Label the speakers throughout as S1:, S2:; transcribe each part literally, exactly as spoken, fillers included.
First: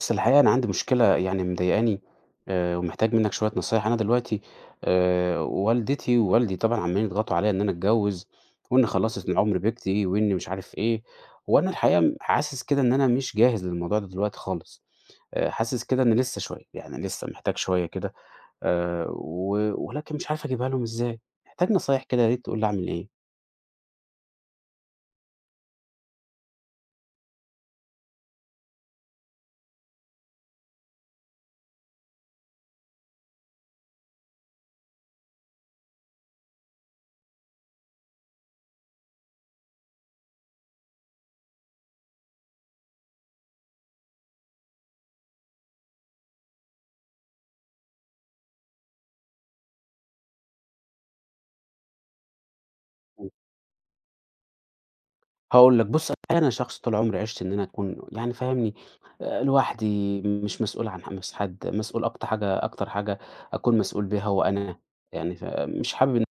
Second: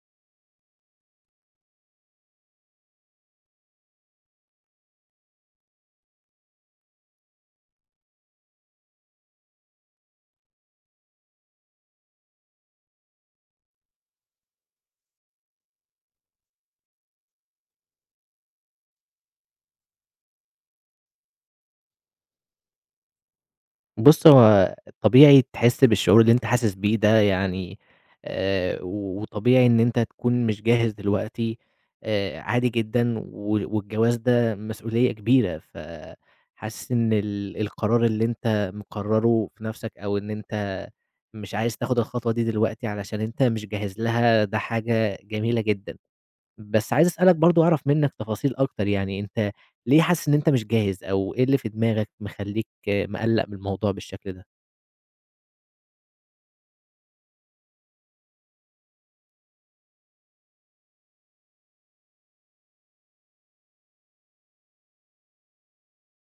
S1: بس الحقيقة أنا عندي مشكلة يعني مضايقاني، آآ، ومحتاج منك شوية نصايح. أنا دلوقتي آآ، والدتي ووالدي طبعًا عمالين يضغطوا عليَّ إن أنا أتجوّز، وإني خلّصت من عُمر بيكتي، وإني مش عارف إيه. وأنا الحقيقة م حاسس كده إن أنا مش جاهز للموضوع ده دلوقتي خالص. آآ، حاسس كده إن لسه شوية، يعني لسه محتاج شوية كده، آآ، و ولكن مش عارف أجيبها لهم إزاي. محتاج نصايح كده، يا ريت تقول لي أعمل إيه؟
S2: بُص، هو طبيعي تحس بالشعور اللي أنت حاسس بيه ده يعني. آآ، وطبيعي إن أنت تكون مش جاهز دلوقتي. آآ، عادي جدًا وال والجواز ده مسؤولية كبيرة، فحاسس إن ال القرار اللي أنت مقرره في نفسك أو إن أنت مش عايز تاخد الخطوة دي دلوقتي علشان أنت مش جاهز لها، ده حاجة جميلة جدًا. بس عايز أسألك برضه أعرف منّك تفاصيل أكتر، يعني أنت ليه حاسس إن أنت مش جاهز، أو إيه اللي في دماغك مخلّيك آه، مقلّق من الموضوع بالشكل ده؟
S1: هاقول لك، بُص الحقيقة أنا شخص طول عمري عِشت إن أنا أكون يعني فاهمني. آآ لوحدي مش مسؤول عن ح مس حد، مسؤول أكتر حاجة، أكتر حاجة أكون مسؤول بيها هو أنا. يعني فمش حابب إن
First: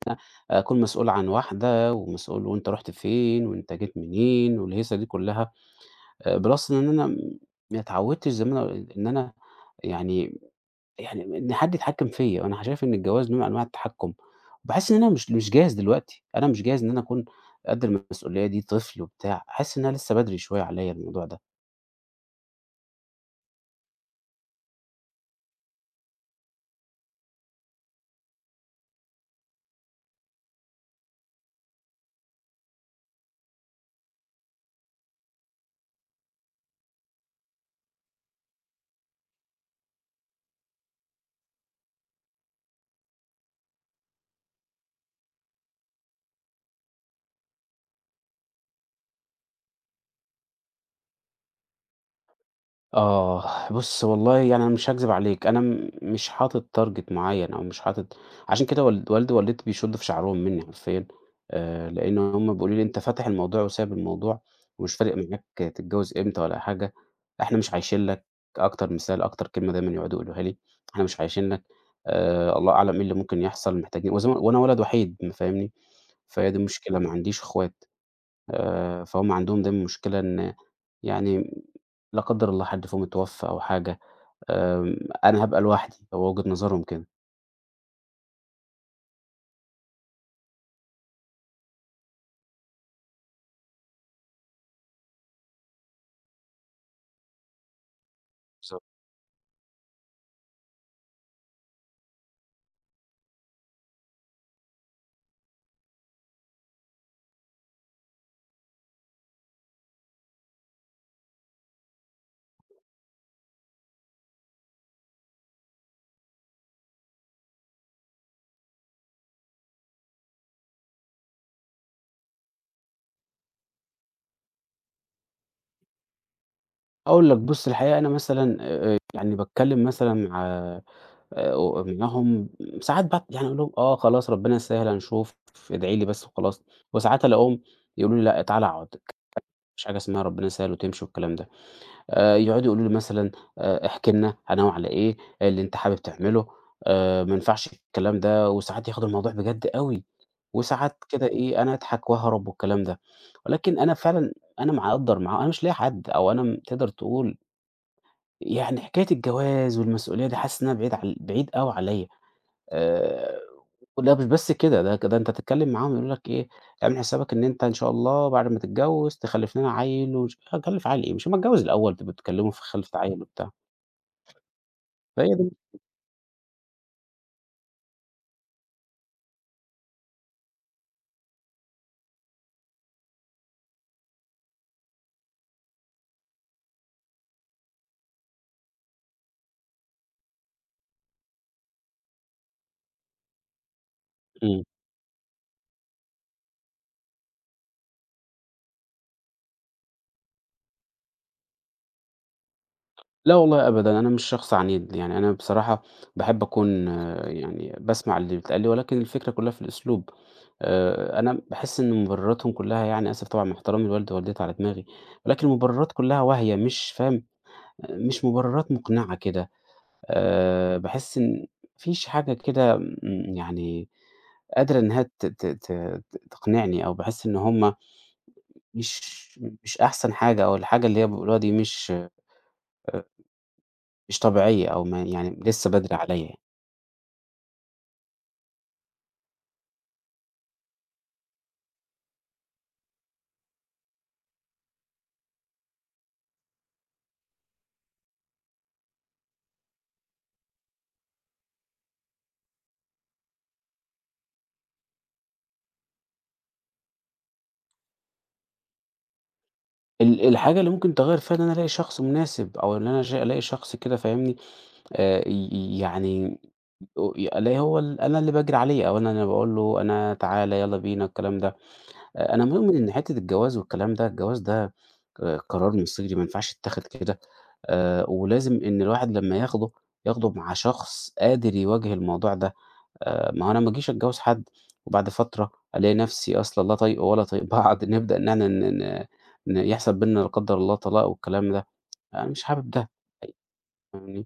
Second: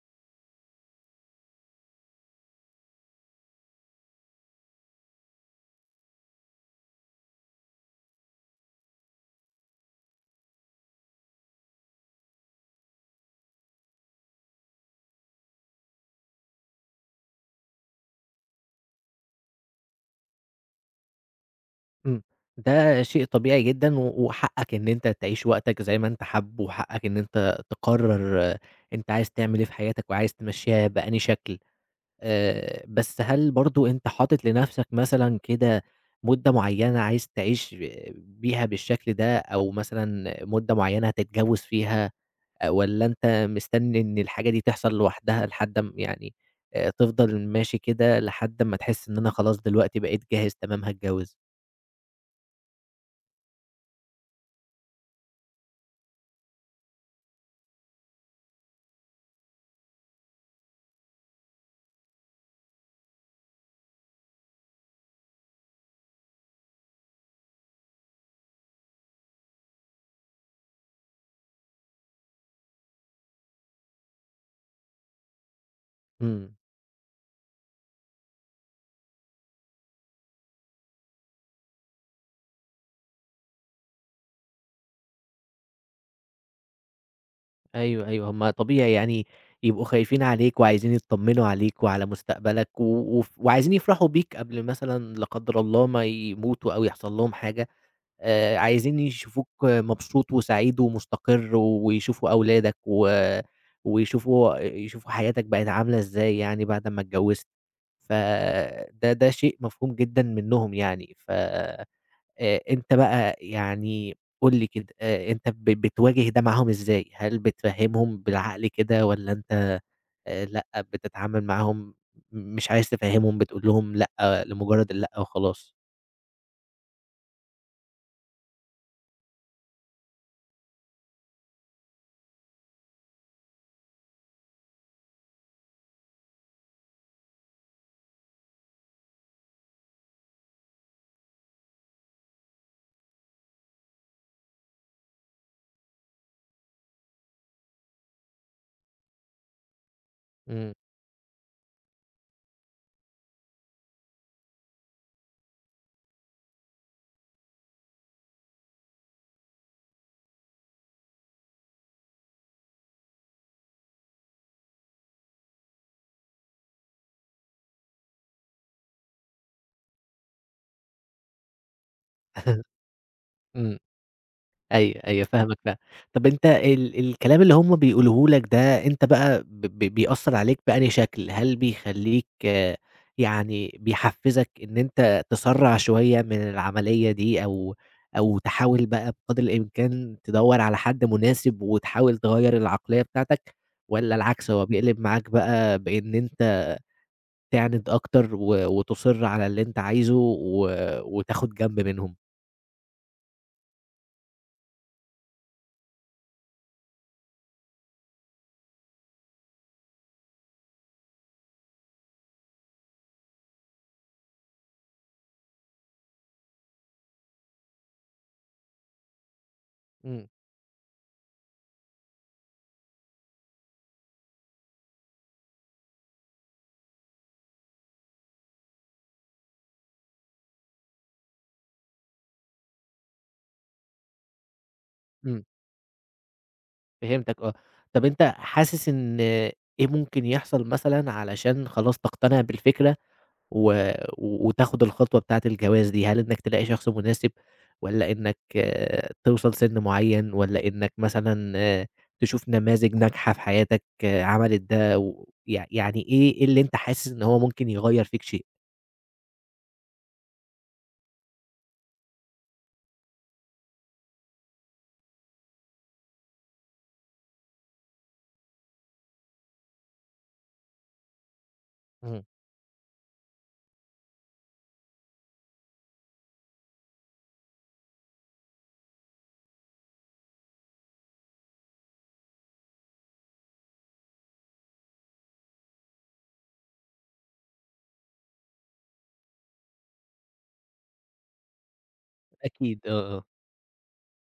S1: أكون مسؤول عن واحدة ومسؤول وأنت رُحت فين وأنت جيت منين والهيصة دي كلّها. آآ plus إن أنا ما اتعودتش زي ما أنا إن أنا يعني يعني إن حد يتحكم فيّا. أنا شايف إن الجواز نوع من أنواع التحكم. باحس إن أنا مش مش جاهز دلوقتي، أنا مش جاهز إن أنا أكون قد المسؤولية دي، طفل وبتاع، حاسس إنها لسه بدري شوية عليّا الموضوع ده.
S2: إمم. ده شيء طبيعي جدًا و وحقّك إن أنت تعيش وقتك زي ما أنت حابُّه، وحقّك إن أنت تقرّر آه، أنت عايز تعمل إيه في حياتك وعايز تمشّيها بأنهي شكل. آآ بس هل برضه أنت حاطط لنَفْسك مثلًا كده مدة معيّنة عايز تعيش بيها بالشكل ده، أو مثلًا مدة معيّنة هتتجوّز فيها؟ آآ والّا أنت مستني إن الحاجة دي تحصل لوحدها لحد م يعني آآ تفضل ماشي كده لحد أمّا تحس إن أنا خلاص دلوقتي بقيت جاهز تمام هاتجوّز؟
S1: آه، بُص والله يعني أنا مش هاكذب عليك. أنا م مش حاطط target معيّن أو مش حاطط. عشان كده والد والدي ووالدتي بيشدّوا في شعرهم منّي حرفيًا. آآ لإن هم بيقولوا لي: "أنت فاتح الموضوع وسايب الموضوع، ومش فارق معاك تتجوّز إمتى ولا حاجة، إحنا مش عايشين لك." أكتر مثال، أكتر كلمة دايمًا يقعدوا يقولوها لي: "إحنا مش عايشين لك، آآ الله أعلم إيه اللي ممكن يحصل، محتاجين." وزي ما وأنا ولد وحيد م فاهمني. فهي
S2: إمم.
S1: دي المشكلة، ما عنديش أخوات. آآ فهُم عندهم دايمًا مشكلة إن يعني لا قدّر الله حد فيهم اتوفّى أو حاجة. آمم، أنا هابقى لوحدي، هو وجهة نظرهم كده.
S2: أيوه، أيوه. هم طبيعي يعني يبقوا خايفين عليك وعايزين يتطمّنوا عليك وعلى مستقبلك و وف وعايزين يفرحوا بيك قبل مثلًا لا قدّر الله ما يموتوا أو يحصل لهم حاجة. آآ
S1: بالضبط.
S2: عايزين يشوفوك مبسوط وسعيد ومستقر ويشوفوا أولادك و ويشوفوا يشوفوا حياتك بقت عاملة إزاي يعني بعد أمّا اتجوّزت. فده ده شيء مفهوم جدًا منّهم يعني، ف آآ أنت بقى يعني قُل لي كده، آآ أنت ب بتواجه ده معاهم إزاي؟ هل بتفهّمهم بالعقل كده والّا أنت آآ لأ، بتتعامل معاهم مش عايز تفهّمهم، بتقول لهم لأ لمجرد اللأ وخلاص؟
S1: أقول لك، بُص الحقيقة أنا مثلًا آآ، آآ، يعني باتكلم مثلًا مع آآ، معاهم ساعات بقى، يعني أقول لهم: "آه خلاص ربنا يسهّل هنشوف، ادعي لي بس وخلاص." وساعات ألاقيهم يقولوا لي: "لأ، تعالَ اقعد، ما فيش حاجة اسمها ربنا يسهّل وتمشي والكلام ده." آآ يقعدوا يقولوا لي مثلًا: آآ احكِ لنا هننوّع على إيه، اللي أنت حابب تعمله، آآ ما ينفعش الكلام ده." وساعات ياخدوا الموضوع بجد أوي،
S2: إمم.
S1: وساعات كده إيه، أنا أضحك وأهرب والكلام ده. ولكن أنا فعلًا أنا مقدّر معاه. أنا مش لاقي حد، أو أنا م تقدر تقول يعني حكاية الجواز والمسؤولية دي حاسس إنها بعيد عل بعيد أوي عليّا. آآ ولأ مش بس كده، ده ك ده أنت تتكلّم معاهم يقولوا لك إيه: اعمل حسابك إن أنت إن شاء الله بعد ما تتجوّز تخلّف لنا عيّل، ومش هتخلّف عيّل إيه، مش أمّا اتجوّز الأول تبقوا تتكلّموا في
S2: إمم.
S1: خلفة عيّل وبتاع.
S2: أيوه، أيوه
S1: فهي دي
S2: فاهمك فعلًا. طَب أنت ال الكلام اللي هم بيقولوه لك ده أنت بقى ب ب بيأثّر عليك بأنهي شكل؟ هل بيخلّيك يعني بيحفّزك إن أنت تسرّع شوية من العملية دي أو أو تحاول بقى بقدر الإمكان تدوّر على حد مناسب وتحاول تغيّر العقلية بتاعتك والّا العكس
S1: إمم.
S2: هو بيقلب معاك بقى بإن أنت تعند أكتر و وتُصِر على اللي أنت عايزه و وتاخد جنب منهم؟
S1: لا والله أبدًا، أنا مش شخص عنيد. يعني أنا بصراحة باحب أكون آه، يعني باسمع اللي بيتقال لي، ولكن الفكرة كُلّها في الأسلوب. آآ أنا باحس إن مبرّراتهم كُلّها، يعني آسف طبعًا مع احترامي لوالدي ووالدتي على دماغي، ولكن المبرّرات كُلّها واهية، مش فاهم، مش مبرّرات مقنعة كده.
S2: إمم،
S1: آآ باحس إن ما فيش حاجة كده إمم، يعني قادرة إنها ت ت ت تقنعني، أو باحس إن هُم مش مش أحسن حاجة، أو الحاجة اللي هي بيقولوها دي مش مش طبيعية، أو ما يعني
S2: إمم.
S1: لسه بدري عليَّ يعني.
S2: فهمتك آه. طب أنت حاسس إن إيه ممكن يحصل مثلًا علشان خلاص تقتنع بالفكرة و و وتاخد الخطوة بتاعة الجواز دي؟ هل إنك تلاقي شخص مناسب والّا إنك آه، توصل سِن معيّن والّا إنك مثلًا آآ تشوف نماذج ناجحة في حياتك آه، عملت ده و يع يعني إيه إيه اللي أنت حاسس إن هو ممكن يغيّر فيك شيء؟
S1: ال الحاجة اللي ممكن تغيّر فيها إن أنا ألاقي شخص مناسب، أو إن أنا ش ألاقي شخص كده فاهمني. آآ ي يعني أو ألاقي هو ال أنا اللي باجري عليه، أو أنا اللي باقول له أنا تعالَ يالّا بينا الكلام ده.
S2: إمم.
S1: أ أنا مؤمن إن حتّة الجواز والكلام ده، الجواز ده آآ قرار مصيري ما ينفعش يتاخد كده. آآ ولازم إن الواحد لمّا ياخده، ياخده مع شخص قادر يواجه الموضوع ده. آآ ما هو أنا ما اجيش أتجوّز حد وبعد فترة ألاقي نفسي أصلًا لا طايقه ولا طايق بعض، نبدأ إن إحنا ن ن ن يحصل بيننا لا قدّر الله طلاق والكلام ده. أنا مش حابب
S2: أكيد،
S1: ده.
S2: آه، آه.
S1: فاهمني؟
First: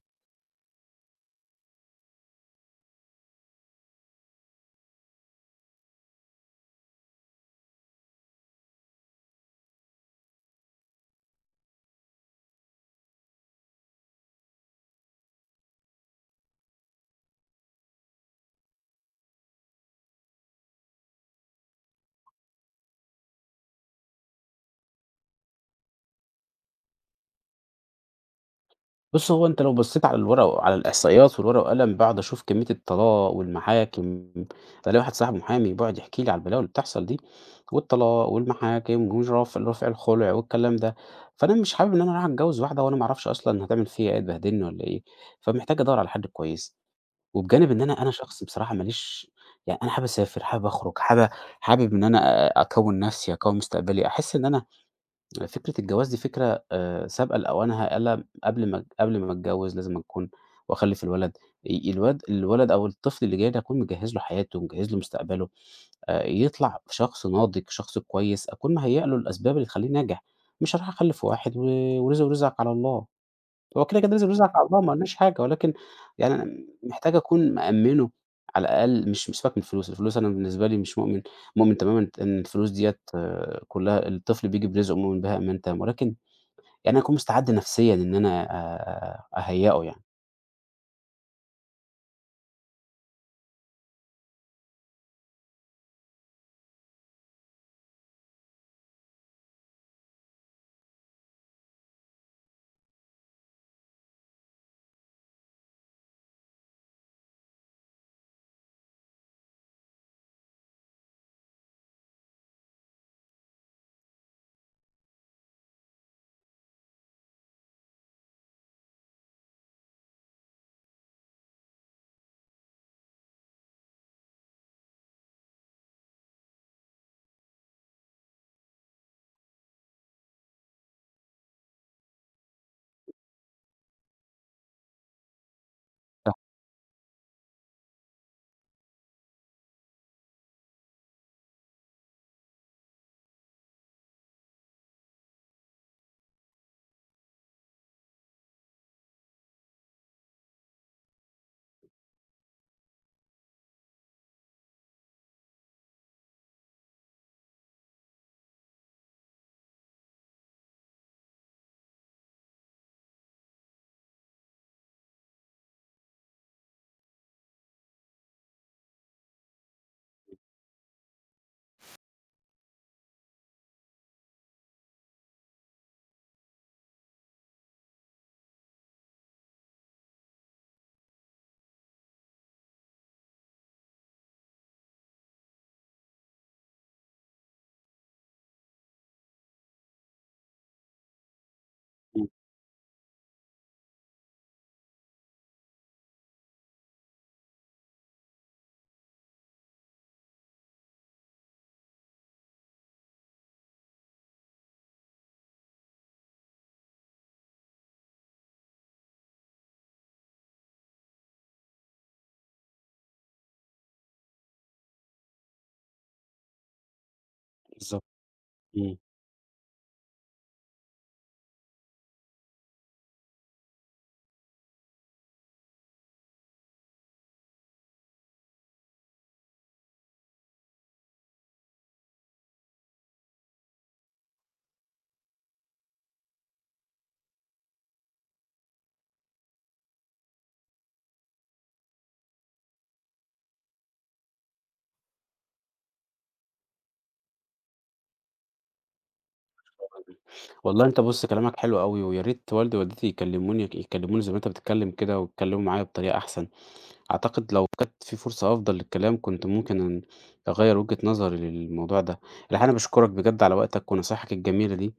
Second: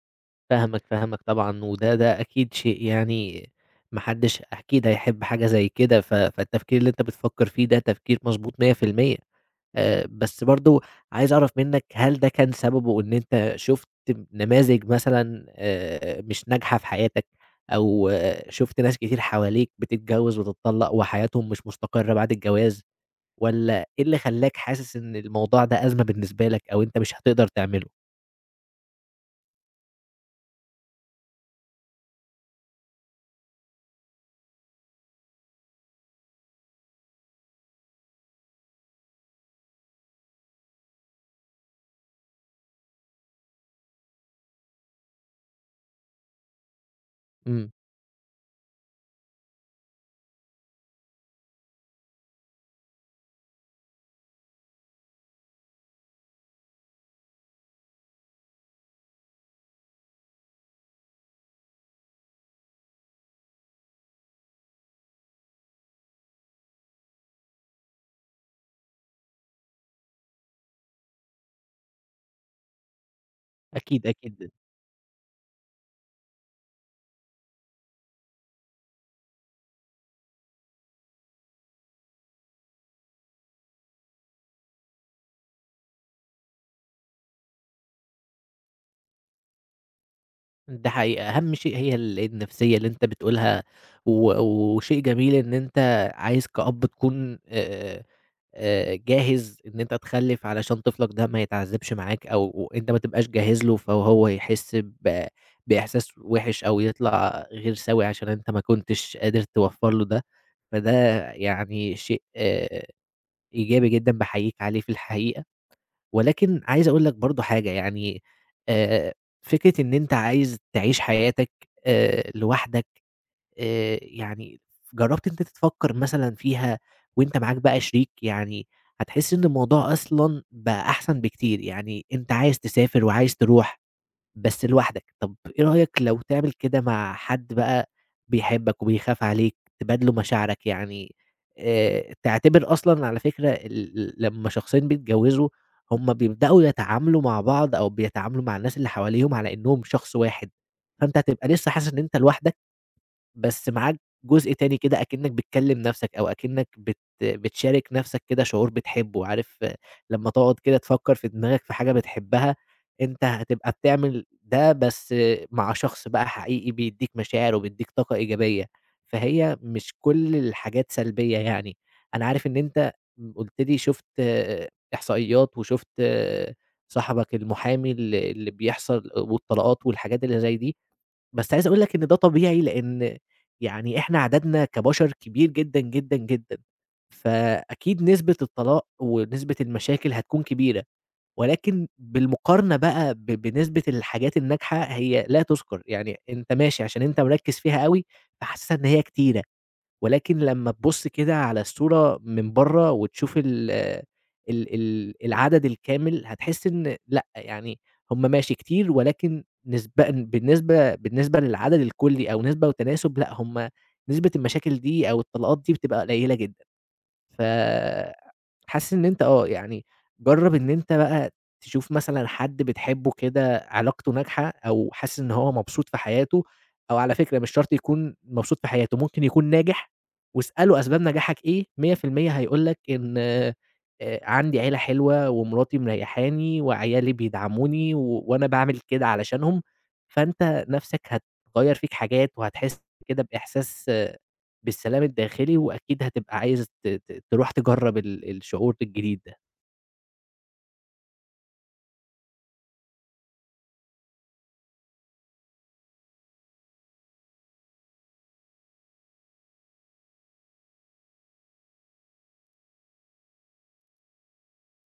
S2: فاهمك، فاهمك طبعًا، وده ده أكيد شيء يعني ما حدش أكيد هيحب حاجة زي كده، ف فالتفكير اللي أنت بتفكّر فيه ده تفكير مضبوط مية في المية. آآ، بس برضه عايز أعرف منّك هل ده كان سببه إن أنت شُفت نماذج مثلًا آآ، مش ناجحة في حياتك، أو آه، شُفت ناس كتير حواليك بتتجوّز وتتطلّق وحياتهم مش مستقرة بعد الجواز، والّا إيه اللي خلّاك حاسس إن الموضوع ده أزمة بالنسبة لك أو أنت مش هتقدر تعمله؟
S1: بُص، هو أنت لو بصيت على الورقة وعلى الإحصائيات، والورقة والقلم باقعد أشوف كمية الطلاق والمحاكم. ده ليّا واحد صاحبي محامي بيقعد يحكي لي على البلاوي اللي بتحصل دي، والطلاق والمحاكم ورفع رفع الخلع والكلام ده. فأنا مش حابب إن أنا أروح أتجوّز واحدة وأنا ما أعرفش أصلًا هتعمل فيّا إيه، تبهدلني والّا إيه. فمحتاج أدوّر على حد كويس.
S2: إمم،
S1: وبجانب إن أنا أنا شخص بصراحة ما ليش، يعني أنا حابب أسافر، حابب أخرج، حابب حابب إن أنا أ- أكوّن نفسي، أكوّن مستقبلي. أحس إن أنا فكرة الجواز دي فكرة آآ سابقة لأوانها. ألا قبل ما قبل ما أتجوز لازم أكون وأخلِّف الولد. ي الواد الولد أو الطفل اللي جاي ده أكون مجهّز له حياته، مجهّز له مستقبله. آآ يطلع شخص ناضج، شخص كويس، أكون مهيأ له الأسباب اللي تخلّيه ناجح. مش هاروح أخلِّف واحد و ورزقه رزقك على الله. هو كده،
S2: أكيد،
S1: كده لازم نزعل
S2: أكيد.
S1: على الله، ما قلناش حاجة. ولكن يعني أنا محتاج أكون مأمِّنه على الأقل، مش مش سيبك من الفلوس. الفلوس أنا بالنسبة لي مش مؤمن مؤمن تمامًا إن الفلوس ديّة كلّها، الطفل بييجي برزقه، مؤمن بها إيمان تام. ولكن يعني أكون مستعد نفسيًا إن أنا أ أهيّئه يعني.
S2: ده حقيقة، أهم شيء هي ال النفسية اللي أنت بتقولها، و وشيء جميل إن أنت عايز كأب تكون آآ، آآ، جاهز إن أنت تخلِّف علشان طفلك ده ما يتعذبش معاك، أو أنت ما تبقاش جاهز له، فهو يحس ب بإحساس وِحِش أو يطلع غير سوي عشان أنت ما كنتش قادر توفّر له ده، فده يعني شيء آه، إيجابي جدًا باحييك عليه في الحقيقة. ولكن عايز أقول لك برضه حاجة يعني آآ، فكرة إن أنت عايز تعيش حياتك آآ، لوحدك. آآ، يعني جرّبت إن أنت تفكّر مثلًا فيها وأنت معاك بقى شريك؟ يعني هتحس إن الموضوع أصلًا بقى أحسن بكتير، يعني أنت عايز تسافر وعايز تروح بس لوحدك، طب إيه رأيك لو تعمل كده مع حد بقى بيحبك وبيخاف عليك، تبادله مشاعرك يعني. آآ، تعتبر أصلًا على فكرة ال ال لمّا شخصين بيتجوزوا هُم بيبدأوا يتعاملوا مع بعض أو بيتعاملوا مع الناس اللي حواليهم على إنهم شخص واحد، فأنت هتبقى لسه حاسس إن أنت لوحدك. بس معاك جزء تاني كده أكنّك بتكلّم نَفْسك أو أكنّك بت بتشارك نَفْسك كده شعور بتحبّه، عارف آه، لمّا تقعد كده تفكّر في دماغك في حاجة بتحبّها، أنت هتبقى بتعمل ده بس آه، مع شخص بقى حقيقي بيدّيك مشاعر وبيدّيك طاقة إيجابية، فهي مش كل الحاجات سلبية يعني. أنا عارف إن أنت م قُلت لي شُفت آه، إحصائيات وشُفت آه، صاحبك المحامي ال اللي بيحصل والطلاقات والحاجات اللي زي دي، بس عايز أقول لك إن ده طبيعي، لإن يعني إحنا عددنا كبشر كبير جدًا، جدًا، جدًا، فأكيد نسبة الطلاق ونسبة المشاكل هتكون كبيرة، ولكن بالمقارنة بقى ب بنسبة الحاجات الناجحة هي لا تُذكر، يعني أنت ماشي عشان أنت مركّز فيها أوي، فحاسسها إن هي كتيرة. ولكن لمّا تبُص كده على الصورة من برّه وتشوف ال ال ال العدد الكامل، هتحس إن لأ، يعني هم ماشي كتير ولكن نسبًا بالنسبة بالنسبة للعدد الكُلّي أو نسبة وتناسب لأ، هم نسبة المشاكل دي أو الطلاقات دي بتبقى قليلة جدًا. ف
S1: بالضبط،
S2: حاسس
S1: إمم.
S2: إن أنت آه، يعني جرّب إن أنت بقى تشوف مثلًا حد بتحبه كده علاقته ناجحة أو حاسس إن هو مبسوط في حياته، أو على فكرة مش شرط يكون مبسوط في حياته، ممكن يكون ناجح واسأله أسباب نجاحك إيه، مية في المية هيقول لك إن آآ عندي عيلة حلوة ومراتي مريّحاني وعيالي بيدعموني و وأنا باعمل كده علشانهم، فأنت نَفْسك هتغيّر فيك حاجات وهتحس كده بإحساس بالسلام الداخلي، وأكيد هتبقى عايز ت ت تروح تجرّب ال الشعور الجديد ده،
S1: والله أنت بُص كلامك حلو أوي، ويا ريت والدي ووالدتي يكلموني يكلموني زي ما أنت بتتكلم كده، ويتكلموا معايا بطريقة أحسن. أعتقد لو كانت في فرصة أفضل للكلام كنت ممكن أن أغيّر وجهة نظري للموضوع ده. الحقيقة أنا باشكرك بجد على وقتك ونصايحك الجميلة دي.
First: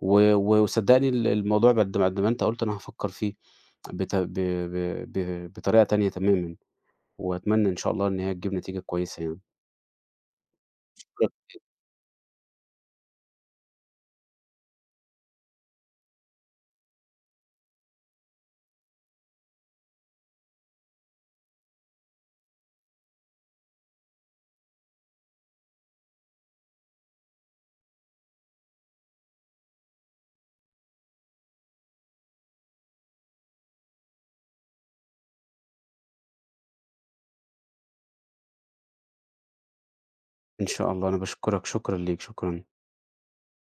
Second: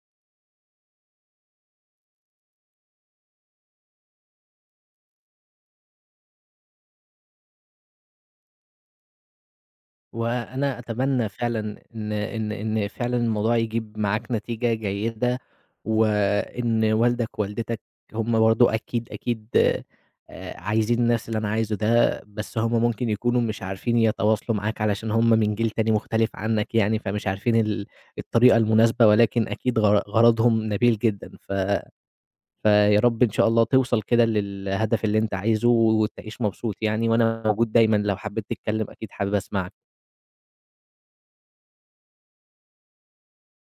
S1: و و وصدّقني ال الموضوع بعد ما قد ما أنت قُلت أنا هافكّر فيه بت ب ب ب بطريقة تانية تمامًا. وأتمنى إن شاء الله إن هي تجيب نتيجة كويسة يعني.
S2: وأنا أتمنى
S1: شكراً.
S2: فعلًا إن إن إن فعلًا الموضوع يجيب معاك نتيجة جيدة، وإن والدك ووالدتك هُم برضه أكيد، أكيد آآ عايزين نفس اللي أنا عايزه ده، بس هُم ممكن يكونوا مش عارفين يتواصلوا معاك علشان هُم من جيل تاني مختلف عنك يعني، فمش عارفين ال الطريقة المناسبة، ولكن أكيد غر غرضهم نبيل جدًا ف فيا رب إن شاء الله توصل كده للهدف اللي أنت عايزه وتعيش مبسوط يعني، وأنا موجود دايمًا لو حبيت تتكلم أكيد حابب أسمعك.
S1: إن شاء الله. أنا باشكرك، شكرًا ليك، شكرًا.